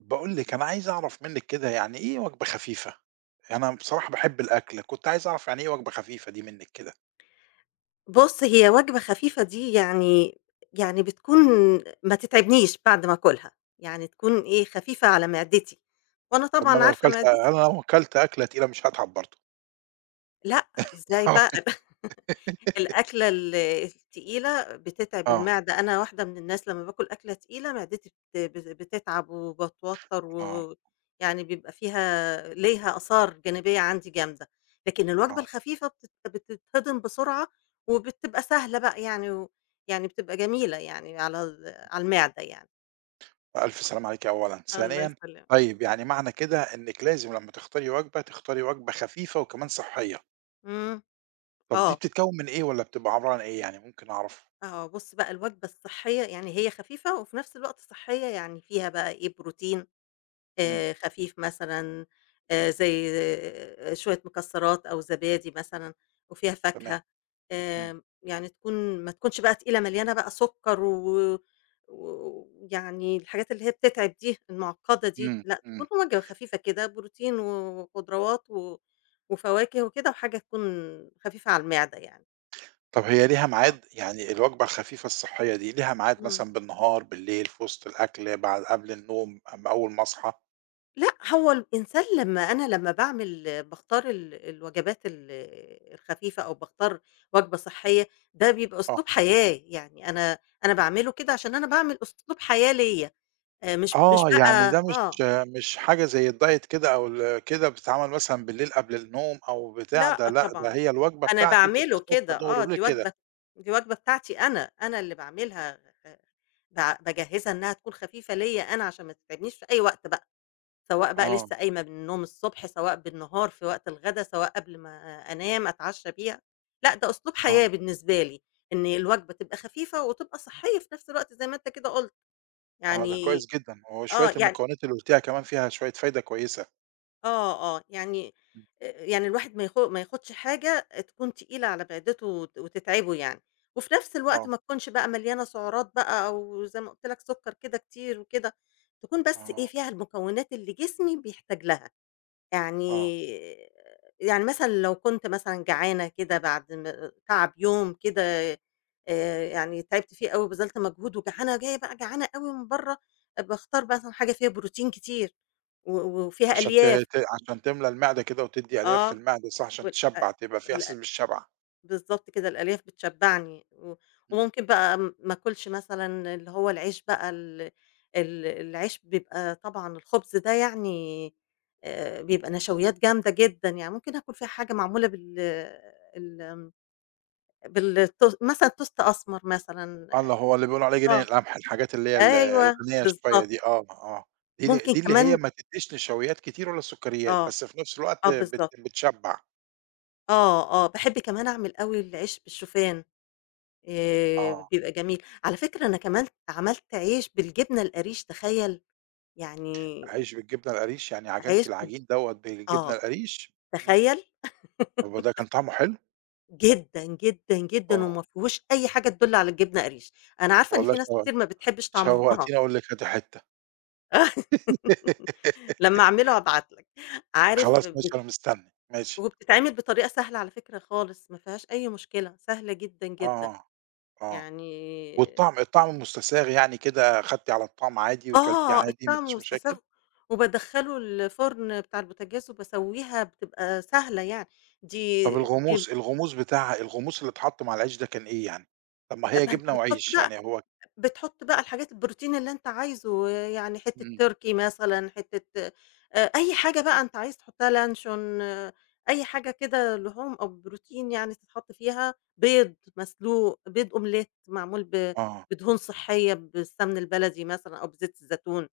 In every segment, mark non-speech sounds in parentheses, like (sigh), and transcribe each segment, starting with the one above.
باقول لِك أنا عايز أعرف منِّك كده يعني إيه وجبة خفيفة؟ يعني أنا بصراحة باحب الأكل، كنت عايز أعرف يعني إيه وجبة خفيفة دي منِّك كده؟ بُص، هي وجبة خفيفة دي يعني بتكون ما تتعبنيش بعد ما آكلها، يعني تكون إيه، خفيفة على معدتي، وأنا طب ما طبعًا أنا لو عارفة كلت معدتي. أنا لو كلت أكلة تقيلة مش هاتعب برضه. لأ، إزاي بقى؟ (laughs) الأكلة التقيلة بتتعب آه، المعدة، أنا واحدة من الناس لمّا باكل أكلة تقيلة معدتي بت بت بتتعب وباتوتر، آه، و يعني بيبقى فيها ليها آثار جانبية عندي جامدة، لكن الوجبة آه، الخفيفة بتتهضم بسرعة وبتبقى سهلة بقى يعني، و يعني بتبقى جميلة يعني على المعدة يعني. ألف سلامة عليكِ أولًا، الله ثانيًا، يسلمك. طيب يعني معنى كده إنِّك لازم لمّا تختاري وجبة، تختاري وجبة خفيفة وكمان صحية، إمم. طب دي آه، بتتكوّن من إيه والّا بتبقى عبارة عن إيه يعني ممكن أعرف؟ آه، بُص بقى الوجبة الصحية يعني هي خفيفة وفي نفس الوقت صحية، يعني فيها بقى إيه بروتين إمم، خفيف مثلًا، زي شوية مكسرات أو زبادي مثلًا وفيها تمام، فاكهة. إمم، يعني تكون، ما تكونش بقى تقيلة مليانة بقى سُكّر، ويعني الحاجات اللي هي بتتعب دي المُعقّدة دي، إمم، لأ إمم. تكون وجبة خفيفة كده، بروتين وخضروات وفواكه وكده، وحاجة تكون خفيفة على المعدة يعني. طب هي ليها آه. ميعاد؟ يعني الوجبة الخفيفة الصحية دي ليها ميعاد إمم. مثلًا بالنهار، بالليل، في وسط الأكل، بعد قبل النوم، أمّا أول ما أصحى؟ لأ، هو الإنسان لمّا باختار الوجبات الخفيفة أو باختار وجبة صحية، ده بيبقى آه، أسلوب حياة، يعني أنا باعمله كده عشان أنا باعمل أسلوب حياة ليّا، مش مش آه يعني بقى ده مش آه، مش حاجة زي الdiet كده أو ال كده بتتعمل مثلًا بالليل قبل النوم أو بتاع، ده لأ لأ، ده طبعًا، هي الوجبة أنا بتاعتي بتبقى باعمله صبح، كده. ضهر، آه، وليل دي كده. وجبة دي وجبة بتاعتي أنا، أنا اللي باعملها، باجهّزها إنها تكون خفيفة ليّا أنا عشان ما تتعبنيش في أي وقت بقى. سواء بقى آه، لسه قايمة من النوم الصبح، سواء بالنهار في وقت الغدا، سواء قبل ما أنام أتعشى بيها، لأ ده أسلوب آه، حياة بالنسبة لي، إن الوجبة تبقى خفيفة وتبقى صحية في نفس الوقت زي ما أنت كده قُلت، آه، ده يعني. كويس جدًا، آه، وشوية يعني المكونات اللي قُلتيها كمان فيها شوية فايدة كويسة. آه، آه، يعني إمم، آآ يعني الواحد ما ياخدش حاجة تكون تقيلة على معدته وتتعبه يعني، وفي نفس الوقت آه، ما تكونش بقى مليانة سعرات بقى، أو زي ما قُلت لك سكر كده كتير وكده، تكون بس إيه آه، فيها المكونات اللي جسمي بيحتاج لها. آه، يعني، يعني مثلًا لو كنت مثلًا جعانة كده بعد تعب يوم كده، يعني تعبت فيه أوي وبذلت مجهود، وجعانة جاية بقى جعانة أوي من برّه، باختار مثلًا حاجة فيها بروتين كتير وفيها عشان ت ألياف. ت عشان تملى المعدة كده وتدّي ألياف في آه، المعدة صح، عشان وال تشبّع، تبقى في ال إحساس بالشبع. بالضبط كده، الألياف بتشبّعني. و إمم. وممكن بقى ما آكلش مثلًا اللي هو العيش بقى، ال ال العيش بيبقى طبعًا الخبز ده يعني، بيبقى نشويات جامدة جدًا، يعني ممكن آكل فيها حاجة معمولة ال بالتوست مثلًا، توست أسمر مثلًا. آه، اللي هو اللي بيقولوا عليه جنين آه، القمح، الحاجات اللي هي ال أيوه الغنية شوية بالضبط. دي آه، آه. دي ال ممكن دي اللي كمان، هي ما تدّيش نشويات كتير ولا سكريات، آه، بس في نفس الوقت آه بت بالضبط، بتشبّع. آه، آه، باحب كمان أعمل أوي العيش بالشوفان. آه. بيبقى جميل. على فكرة أنا كمان عملت عيش بالجبنة القريش، تخيّل! يعني عيش بالجبنة القريش، يعني عيش عجنتِ بالج العجين دوّة بالجبنة آه، القريش؟ إمم. تخيّل! طب وده كان طعمه حلو؟ جدًا، جدًا، جدًا، آه. وما فيهوش أي حاجة تدُل على الجبنة قريش. أنا عارفة إن والله في ناس كتير ما بتحبش طعمها. شوّقتيني أقول لِك هاتي حتّة. (laughs) (laughs) لمّا أعمله هابعت لك. عارف خلاص ماشي أنا مستني. ماشي. وبتتعمل بطريقة سهلة على فكرة خالص، ما فيهاش أي مشكلة، سهلة جدًا، جدًا. آه، آه. آه. يعني والطعم الطعم مستساغ يعني كده، خدتِ على الطعم عادي وكلتيه آه، عادي ما الطعم فيش مشاكل؟ ومستصاغه، وبادخّله الفرن بتاع البوتاجاز وباسوّيها، بتبقى سهلة يعني، دي طب دي الغموس الغموس بتاعها الغموس اللي اتحط مع العيش ده كان إيه يعني؟ طب ما هي ما أنت جبنة بتحُط وعيش بقى يعني هو بتحُط بقى الحاجات البروتين اللي أنت عايزه، يعني حتّة إمم، تركي مثلًا، حتّة، أي حاجة بقى أنت عايز تحُطّها، لانشون، آه، أي حاجة كده لحوم أو بروتين يعني تتحط فيها، بيض مسلوق، بيض أومليت معمول ب آه، بدهون صحّية، بالسمن البلدي مثلًا أو بزيت الزيتون.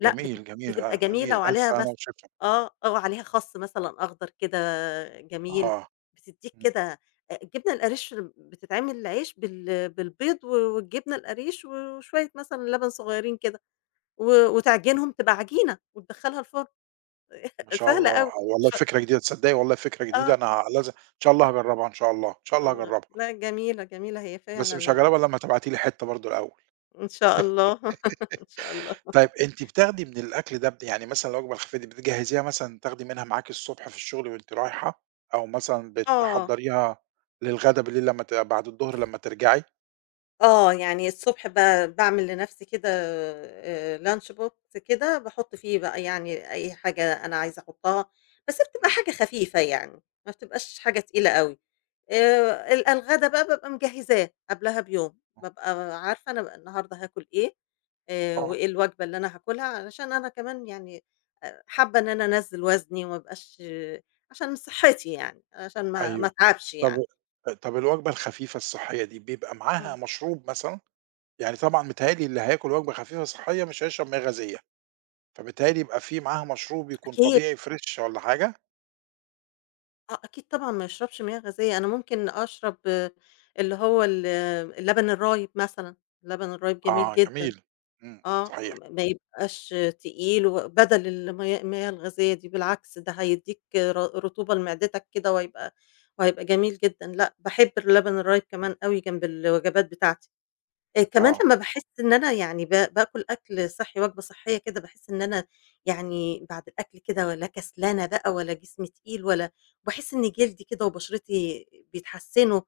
لأ، جميل، بتب جميل، بتبقى آه، جميل جميلة، ألف وعليها هنا بس، وشفا، آه، آه، وعليها خَصّ مثلًا أخضر كده، جميل، آه، بتدّيك إمم، كده. الجبنة القريش بتتعمل عيش بالبيض، و والجبنة القريش وشوية مثلًا لبن صغيّرين كده، و إمم، وتعجنهم تبقى عجينة وتدخّلها الفرن. ما (laughs) شاء سهلة الله، أوي. آه ش والله فكرة جديدة تصدقي والله فكرة جديدة آه، أنا لازم إن شاء الله هاجربها إن شاء الله، إن شاء الله الله هاجربها، لأ، جميلة، جميلة هي بس فعلًا مش ال. هاجربها إلا لمّا تبعتي لي حتة برضه الأول. إن شاء الله، (laughs) إن شاء الله. طيب أنتِ بتاخدي من الأكل ده يعني مثلًا الوجبة الخفيفة دي بتجهزيها مثلًا تاخدي منها معاكِ الصبح في الشغل وأنتِ رايحة، أو مثلًا آه. بتحضّريها للغدا بالليل لمّا بعد الضهر لمّا ترجعي؟ آه، يعني الصبح ب باعمل لنفسي كده، lunch box كده، باحُط فيه بقى يعني أي حاجة أنا عايزة أحُطّها، بس بتبقى إمم. حاجة خفيفة يعني، ما بتبقاش حاجة تقيلة أوي. الغدا بقى بابقى مجهّزاه قبلها بيوم، بابقى عارفة أنا النهارده هاكُل إيه، آه، وإيه الوجبة اللي أنا هاكُلها، علشان أنا كمان يعني حابة إن أنا أنزّل وزني وما ابقاش، عشان صحّتي يعني، عشان ما أيوه. اتعبش طب يعني. طب الوجبة الخفيفة الصحّية دي بيبقى معاها مشروب مثلًا؟ يعني طبعًا متهيأ لي اللي هياكل وجبة خفيفة صحّية مش هيشرب مياه غازية، فبالتالي يبقى في معاها مشروب يكون إمم. طبيعي فريش والّا حاجة؟ آه، أكيد طبعًا ما يشربش مياه غازية، أنا ممكن أشرب، آه، اللي هو ال، اللبن الرايب مثلًا، اللبن الرايب جميل آه، جدًا. جميل. إمم، إمم، آه، صحيح، ما يبقاش تقيل، وبدل المياه الغازية دي، بالعكس ده هيدّيك رطوبة لمعدتك كده، وهيبقى جميل جدًا، لأ باحب اللبن الرايب كمان أوي جنب الوجبات بتاعتي. كمان آه. لمّا باحس إن أنا يعني ب باكل أكل صحّي، وجبة صحّية كده، باحس إن أنا يعني بعد الأكل كده لا كسلانة بقى ولا جسمي تقيل، ولا باحس إن جلدي كده وبشرتي بيتحسّنوا،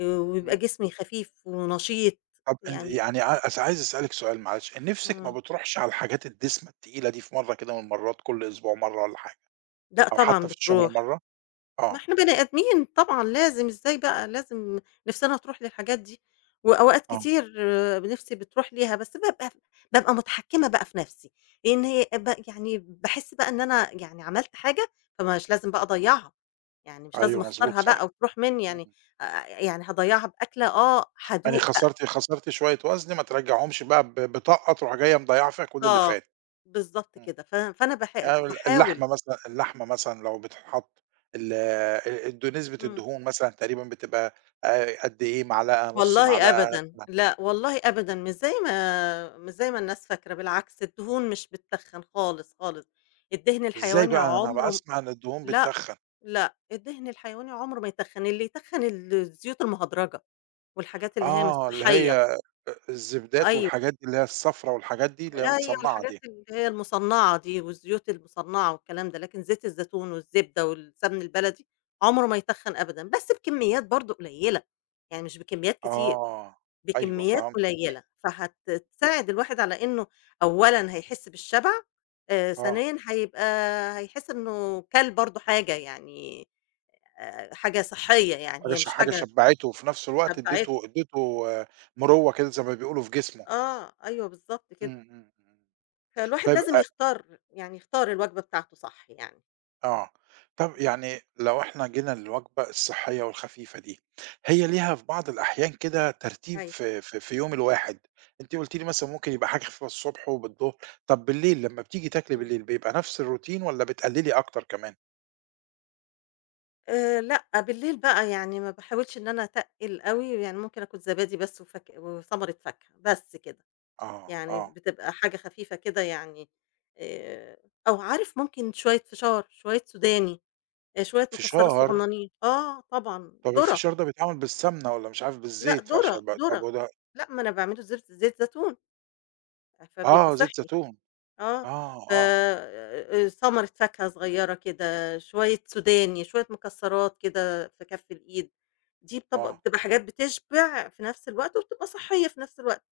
وبيبقى إمم. جسمي خفيف ونشيط طب يعني. يعني ع أس عايز أسألِك سؤال معلش، نِفسِك ما إمم، بتروحش على الحاجات الدسمة التقيلة دي في مرّة كده من المرّات، كل أسبوع مرّة والّا حاجة لأ أو طبعًا حتى في الشهر بتروح. مرّة؟ ما آه، إحنا بني آدمين طبعًا لازم، إزاي بقى، لازم نِفسنا تروح للحاجات دي، وأوقات آه. كتير، آه، نِفسي بتروح ليها، بس بابقى متحكمة بقى في نَفسي، لإن هي يعني باحس بقى إن أنا يعني عملت حاجة، فمش لازم بقى أضيّعها، يعني مش لازم أيوه، مضبوط، أخسرها صح. بقى وتروح منّي يعني، إمم. يعني هاضيّعها بأكلة، آه، يعني هادوق بقى. خسرتِ شوية وزن ما ترجّعيهمش بقى بطاقة تروحي جاية مضيّعة فيها كل اللي آه، فات. بالضبط إمم. كده، فأنا باح يعني ال باحاول. اللحمة مثلًا اللحمة مثلًا لو بتتحط ال الد نسبة إمم. الدهون مثلًا تقريبًا بتبقى قد إيه، معلقة، نُص والله معلقة؟ أبدًا، ما لأ والله أبدًا، مش زي ما الناس فاكرة، بالعكس الدهون مش بتتخن خالص، خالص، الدهن إزاي الحيواني بقى؟ أنا عمره باسمع إن الدهون لأ، بتتخّن. لأ، الدهن الحيواني عمره ما يتخن، اللي يتخن الزيوت المهدرجة، والحاجات اللي هي مش آه، اللي هي صحية. الزبدات أيوه، والحاجات دي، اللي هي الصفرا والحاجات دي، اللي هي أيوه، متصنّعة الحاجات دي. اللي هي المصنعة دي، والزيوت المصنعة والكلام ده، لكن زيت الزيتون والزبدة والسمن البلدي عمره ما يتخن أبدًا، بس بكميات برضه قليلة، يعني مش بكميات كتير. آه، أيوه بكميات فهمت. قليلة، إمم، إمم. فهتساعد الواحد على إنه أولًا هيحس بالشبع، آه. ثانيًا هيبقى، هيحس إنه كَل برضه حاجة يعني، حاجة صحّية يعني، هي مش حاجة حاجة شبّعته وفي نفس الوقت شبعته. ادّيته آه، مروّة كده زي ما بيقولوا في جسمه. آه، أيوه بالضبط إمم، كده. إمم، إمم. فالواحد طيب لازم يختار، يعني يختار الوجبة بتاعته صح يعني. آه. طب إمم، يعني لو إحنا جينا للوجبة الصحّية والخفيفة دي، هي ليها في بعض الأحيان كده ترتيب أيوه، في يوم الواحد، أنتِ قُلتِ لي مثلًا ممكن يبقى حاجة خفيفة الصبح وبالضهر، طب بالليل لمّا بتيجي تاكلي إمم. بالليل بيبقى نفس الروتين والّا بتقلّلي أكتر كمان؟ لأ، بالليل بقى يعني ما باحاولش إن أنا أتقِّل أوي، يعني ممكن آكل زبادي بس، وثمرة فاكهة، بس كده. آه، يعني آه. بتبقى حاجة خفيفة كده يعني، آآ، أو عارف ممكن شوية فشار، شوية سوداني، شوية مكسرات فشار، صغننين، آه طبعًا، طب ذرة، الفشار ده بيتعمل بالسمنة والّا مش عارف لأ بالزيت ذرة، فعشان بقى طب ذرة، وده لأ ما أنا باعمله بزبدة زيت زيتون، فبيبقى آه، زيت صحّي. زيتون. آه، آه، ف آه، آه، ثمرة فاكهة صغيّرة كده، شوية سوداني، شوية مكسرات كده في كَف الإيد، دي بتبق آه. بتبقى حاجات بتشبع في نفس الوقت، وبتبقى صحّية في نفس الوقت.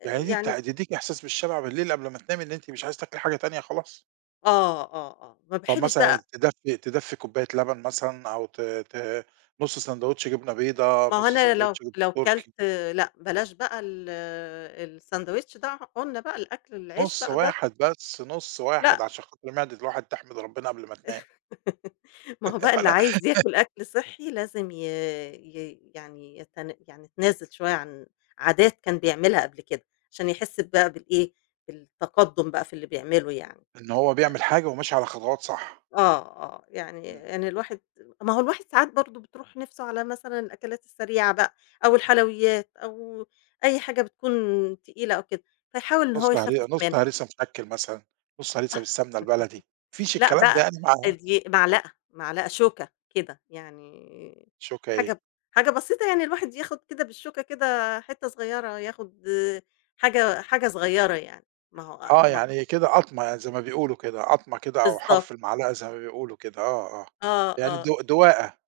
يعني دي يعني، تدّيكِ إحساس بالشبع بالليل قبل ما تنامي إن أنتِ مش عايزة تاكلي حاجة تانية خلاص؟ آه، آه، آه، ما طب باحبش مثلًا بقى. تدفّي كوباية لبن مثلًا أو ت ت نُص ساندوتش جبنة بيضا، ما هو نُص أنا لو ساندوتش جبنة لو كلت. تركي، لأ، بلاش بقى ال الساندويتش ده، قُلنا بقى الأكل العيش نُص بقى ده، واحد بس، نُص لأ، واحد عشان خاطر معدة الواحد تحمد ربنا قبل ما تنام، (laughs) ما هو بقى (laughs) اللي على عايز ياكل أكل صحّي لازم ي ي يعني يتن يعني يتنازل شوية عن عادات كان بيعملها قبل كده، عشان يحس بقى بالإيه، بالتقدُّم بقى في اللي بيعمله يعني. إن هو بيعمل حاجة وماشي على خطوات صح، آه، آه، يعني إمم، الواحد، ما هو الواحد ساعات برضه بتروح نِفْسه على مثلًا الأكلات السريعة بقى، أو الحلويات، أو أي حاجة بتكون تقيلة أو كده، فيحاول إن هو يخفِّف نُص منها. هريسة مشكّل مثلًا، نُص هريسة بالسمنة (laughs) البلدي، ما فيش لأ الكلام ده بقى، يعني مع دي معلقة، معلقة، شوكة كده، يعني شوكة إيه؟ حاجة، حاجة بسيطة يعني، الواحد ياخُد كده بالشوكة كده حتّة صغيّرة، ياخُد حاجة، حاجة صغيّرة يعني، ما هو آه، ما هو يعني كده قطمة يعني زي ما بيقولوا كده، قطمة كده أو بالضبط. حرف المعلقة زي ما بيقولوا كده، آه، آه، آه، يعني آه. دواءة،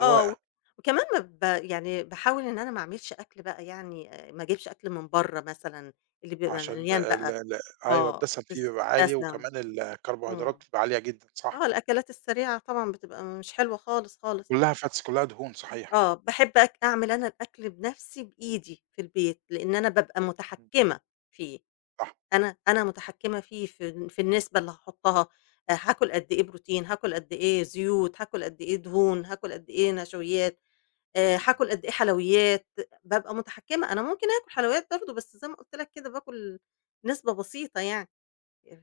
آه، و- وكمان ما ب يعني باحاول إن أنا ما أعملش أكل بقى يعني، ما أجيبش أكل من برّه مثلًا، اللي بيبقى عشان مليان ال بقى، ال أيوه آه، الدسم فيه الز بيبقى عالي دسم. وكمان الكربوهيدرات إمم، بتبقى عالية جدًا، صح، آه، الأكلات السريعة طبعًا بتبقى مش حلوة خالص، خالص. كلّها fats كلّها دهون صحيح، آه، باحب أعمل أنا الأكل بنفسي بإيدي في البيت، لإن أنا بابقى إمم، متحكمة فيه، صح، أنا متحكمة فيه في النسبة اللي هاحطها، هاكل قد إيه بروتين، هاكل قد إيه زيوت، هاكل قد إيه دهون، هاكل قد إيه نشويات، إمم. هاكل قد إيه حلويات، بابقى متحكمة، أنا ممكن آكل حلويات برضه، بس زي ما قُلت لك كده باكل نسبة بسيطة يعني،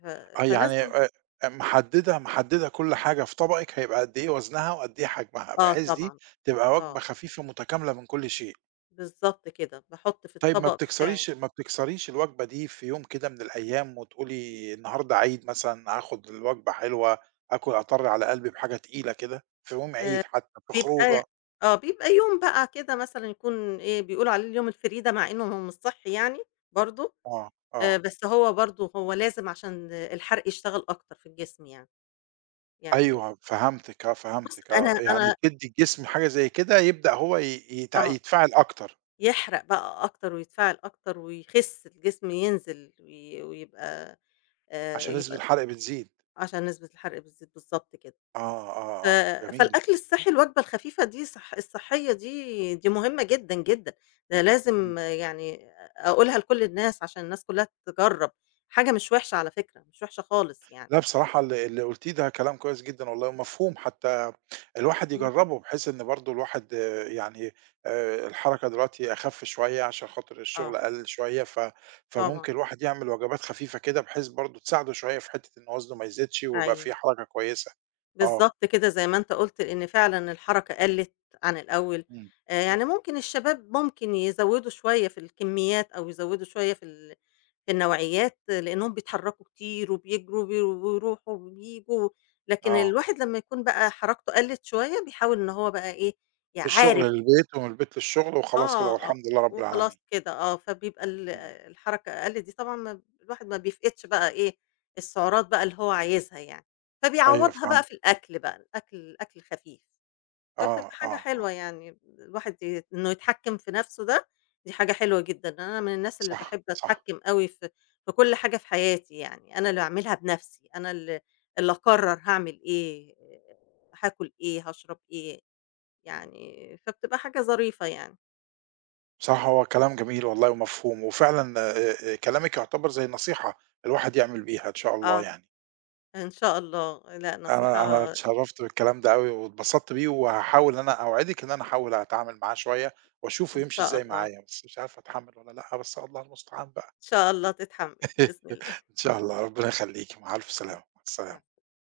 ف آه، يعني فلازم محددة محددة كل حاجة في طبقِك هيبقى قد إيه وزنها وقد إيه حجمها، آه بحيث دي طبعًا، تبقى وجبة آه، خفيفة متكاملة من كل شيء. بالضبط كده، باحط في طيب ما الطبق بتاعي. بتكسريش ما بتكسريش الوجبة دي في يوم كده من الأيام وتقولي النهارده عيد مثلًا هاخد الوجبة حلوة، آكل أطَرّ على قلبي بحاجة تقيلة كده، في يوم آآ عيد حتى، في بيبقى، خروجة آه، بيبقى يوم بقى كده مثلًا، يكون إيه، بيقولوا عليه اليوم الفريدة، مع إنه هو مش صحّي يعني برضه، آه، آه، بس هو برضه، هو لازم عشان الحرق يشتغل أكتر في الجسم يعني، يعني أيوه فهمتِك آه، بُص فهمتِك أنا آه، يعني أنا تدّي الجسم حاجة زي كده يبدأ هو ي يتع آه. يتفاعل أكتر، يحرق بقى أكتر، ويتفاعل أكتر ويخس، الجسم ينزل ويبقى، عشان نسبة يبقى، الحرق بتزيد. عشان نسبة الحرق بتزيد، بالضبط كده. آه، ف آه، آه، جميل. فالأكل الصحّي، الوجبة الخفيفة دي الصحّية دي مهمة جدًا، جدًا، ده إمم. لازم، آه، يعني أقولها لكل الناس عشان الناس كلّها تجرّب، حاجة مش وحشة على فكرة، مش وحشة خالص يعني. لأ بصراحة اللي قُلتيه ده كلام كويس جدًا والله ومفهوم حتى الواحد إمم. يجرّبه، بحيث إن برضه الواحد آه، يعني الحركة دلوقتي أخَف شوية عشان خاطر الشغل آه، قَل شوية، طبعًا، فممكن الواحد يعمل وجبات خفيفة كده بحيث برضه تساعده شوية في حتّة إن وزنه ما يزيدش ويبقى أيوه. في حركة كويسة. آه. بالضبط كده زي ما أنت قُلت، لإن فعلًا الحركة قَلِّت عن الأول. إمم. يعني إمم. ممكن الشباب ممكن يزوّدوا شوية في الكميات، أو يزوّدوا شوية في النوعيات، آه، لإنّهم بيتحرّكوا كتير، وبيجروا، وبيروحوا وبييجوا، لكن آه. الواحد لمّا يكون بقى حركته قَلِّت شوية، بيحاول إن هو بقى إيه، الشغل عارف. للبيت ومن البيت للشغل وخلاص كده آه، آه، والحمد لله رب وخلاص العالمين. كده. آه، فبيبقى ال إمم. الحركة أقل دي طبعًا، ما بيفقدش بقى إيه، السعرات بقى اللي هو عايزها يعني، أيوه فبيعوّضها بقى في فهمت. الأكل بقى، الأكل الخفيف، فبتبقى آه، حاجة آه، آه. حلوة يعني، الواحد إنه يتحكّم في نَفْسه ده، دي حاجة حلوة جدًا، أنا من الناس اللي صح، باحب صح. أتحكّم أوي في في كل حاجة في حياتي يعني، أنا اللي أعملها بنَفْسي، أنا اللي أقرّر هاعمل إيه، آه، هاكل إيه، هاشرب إيه، إمم. يعني فبتبقى حاجة ظريفة يعني. بصراحة هو كلام جميل والله ومفهوم، وفعلًا كلامِك يعتبر زي نصيحة الواحد يعمل بيها إن شاء الله آه. يعني. إن شاء الله، لأ أنا نصيحة. اتشرفت بالكلام ده أوي واتبسطت بيه، وهاحاول إن أنا أوعدِك إن أنا هاحاول أتعامل معاه شوية وأشوفه إن يمشي شاء إزاي الله، معايا، بس مش عارف أتحمل والّا لأ، بس الله المستعان بقى. إن شاء الله تتحمّل بإذن الله. إن شاء (laughs) الله، ربنا يخليكِ، مع ألف سلامة، مع السلامة. إمم.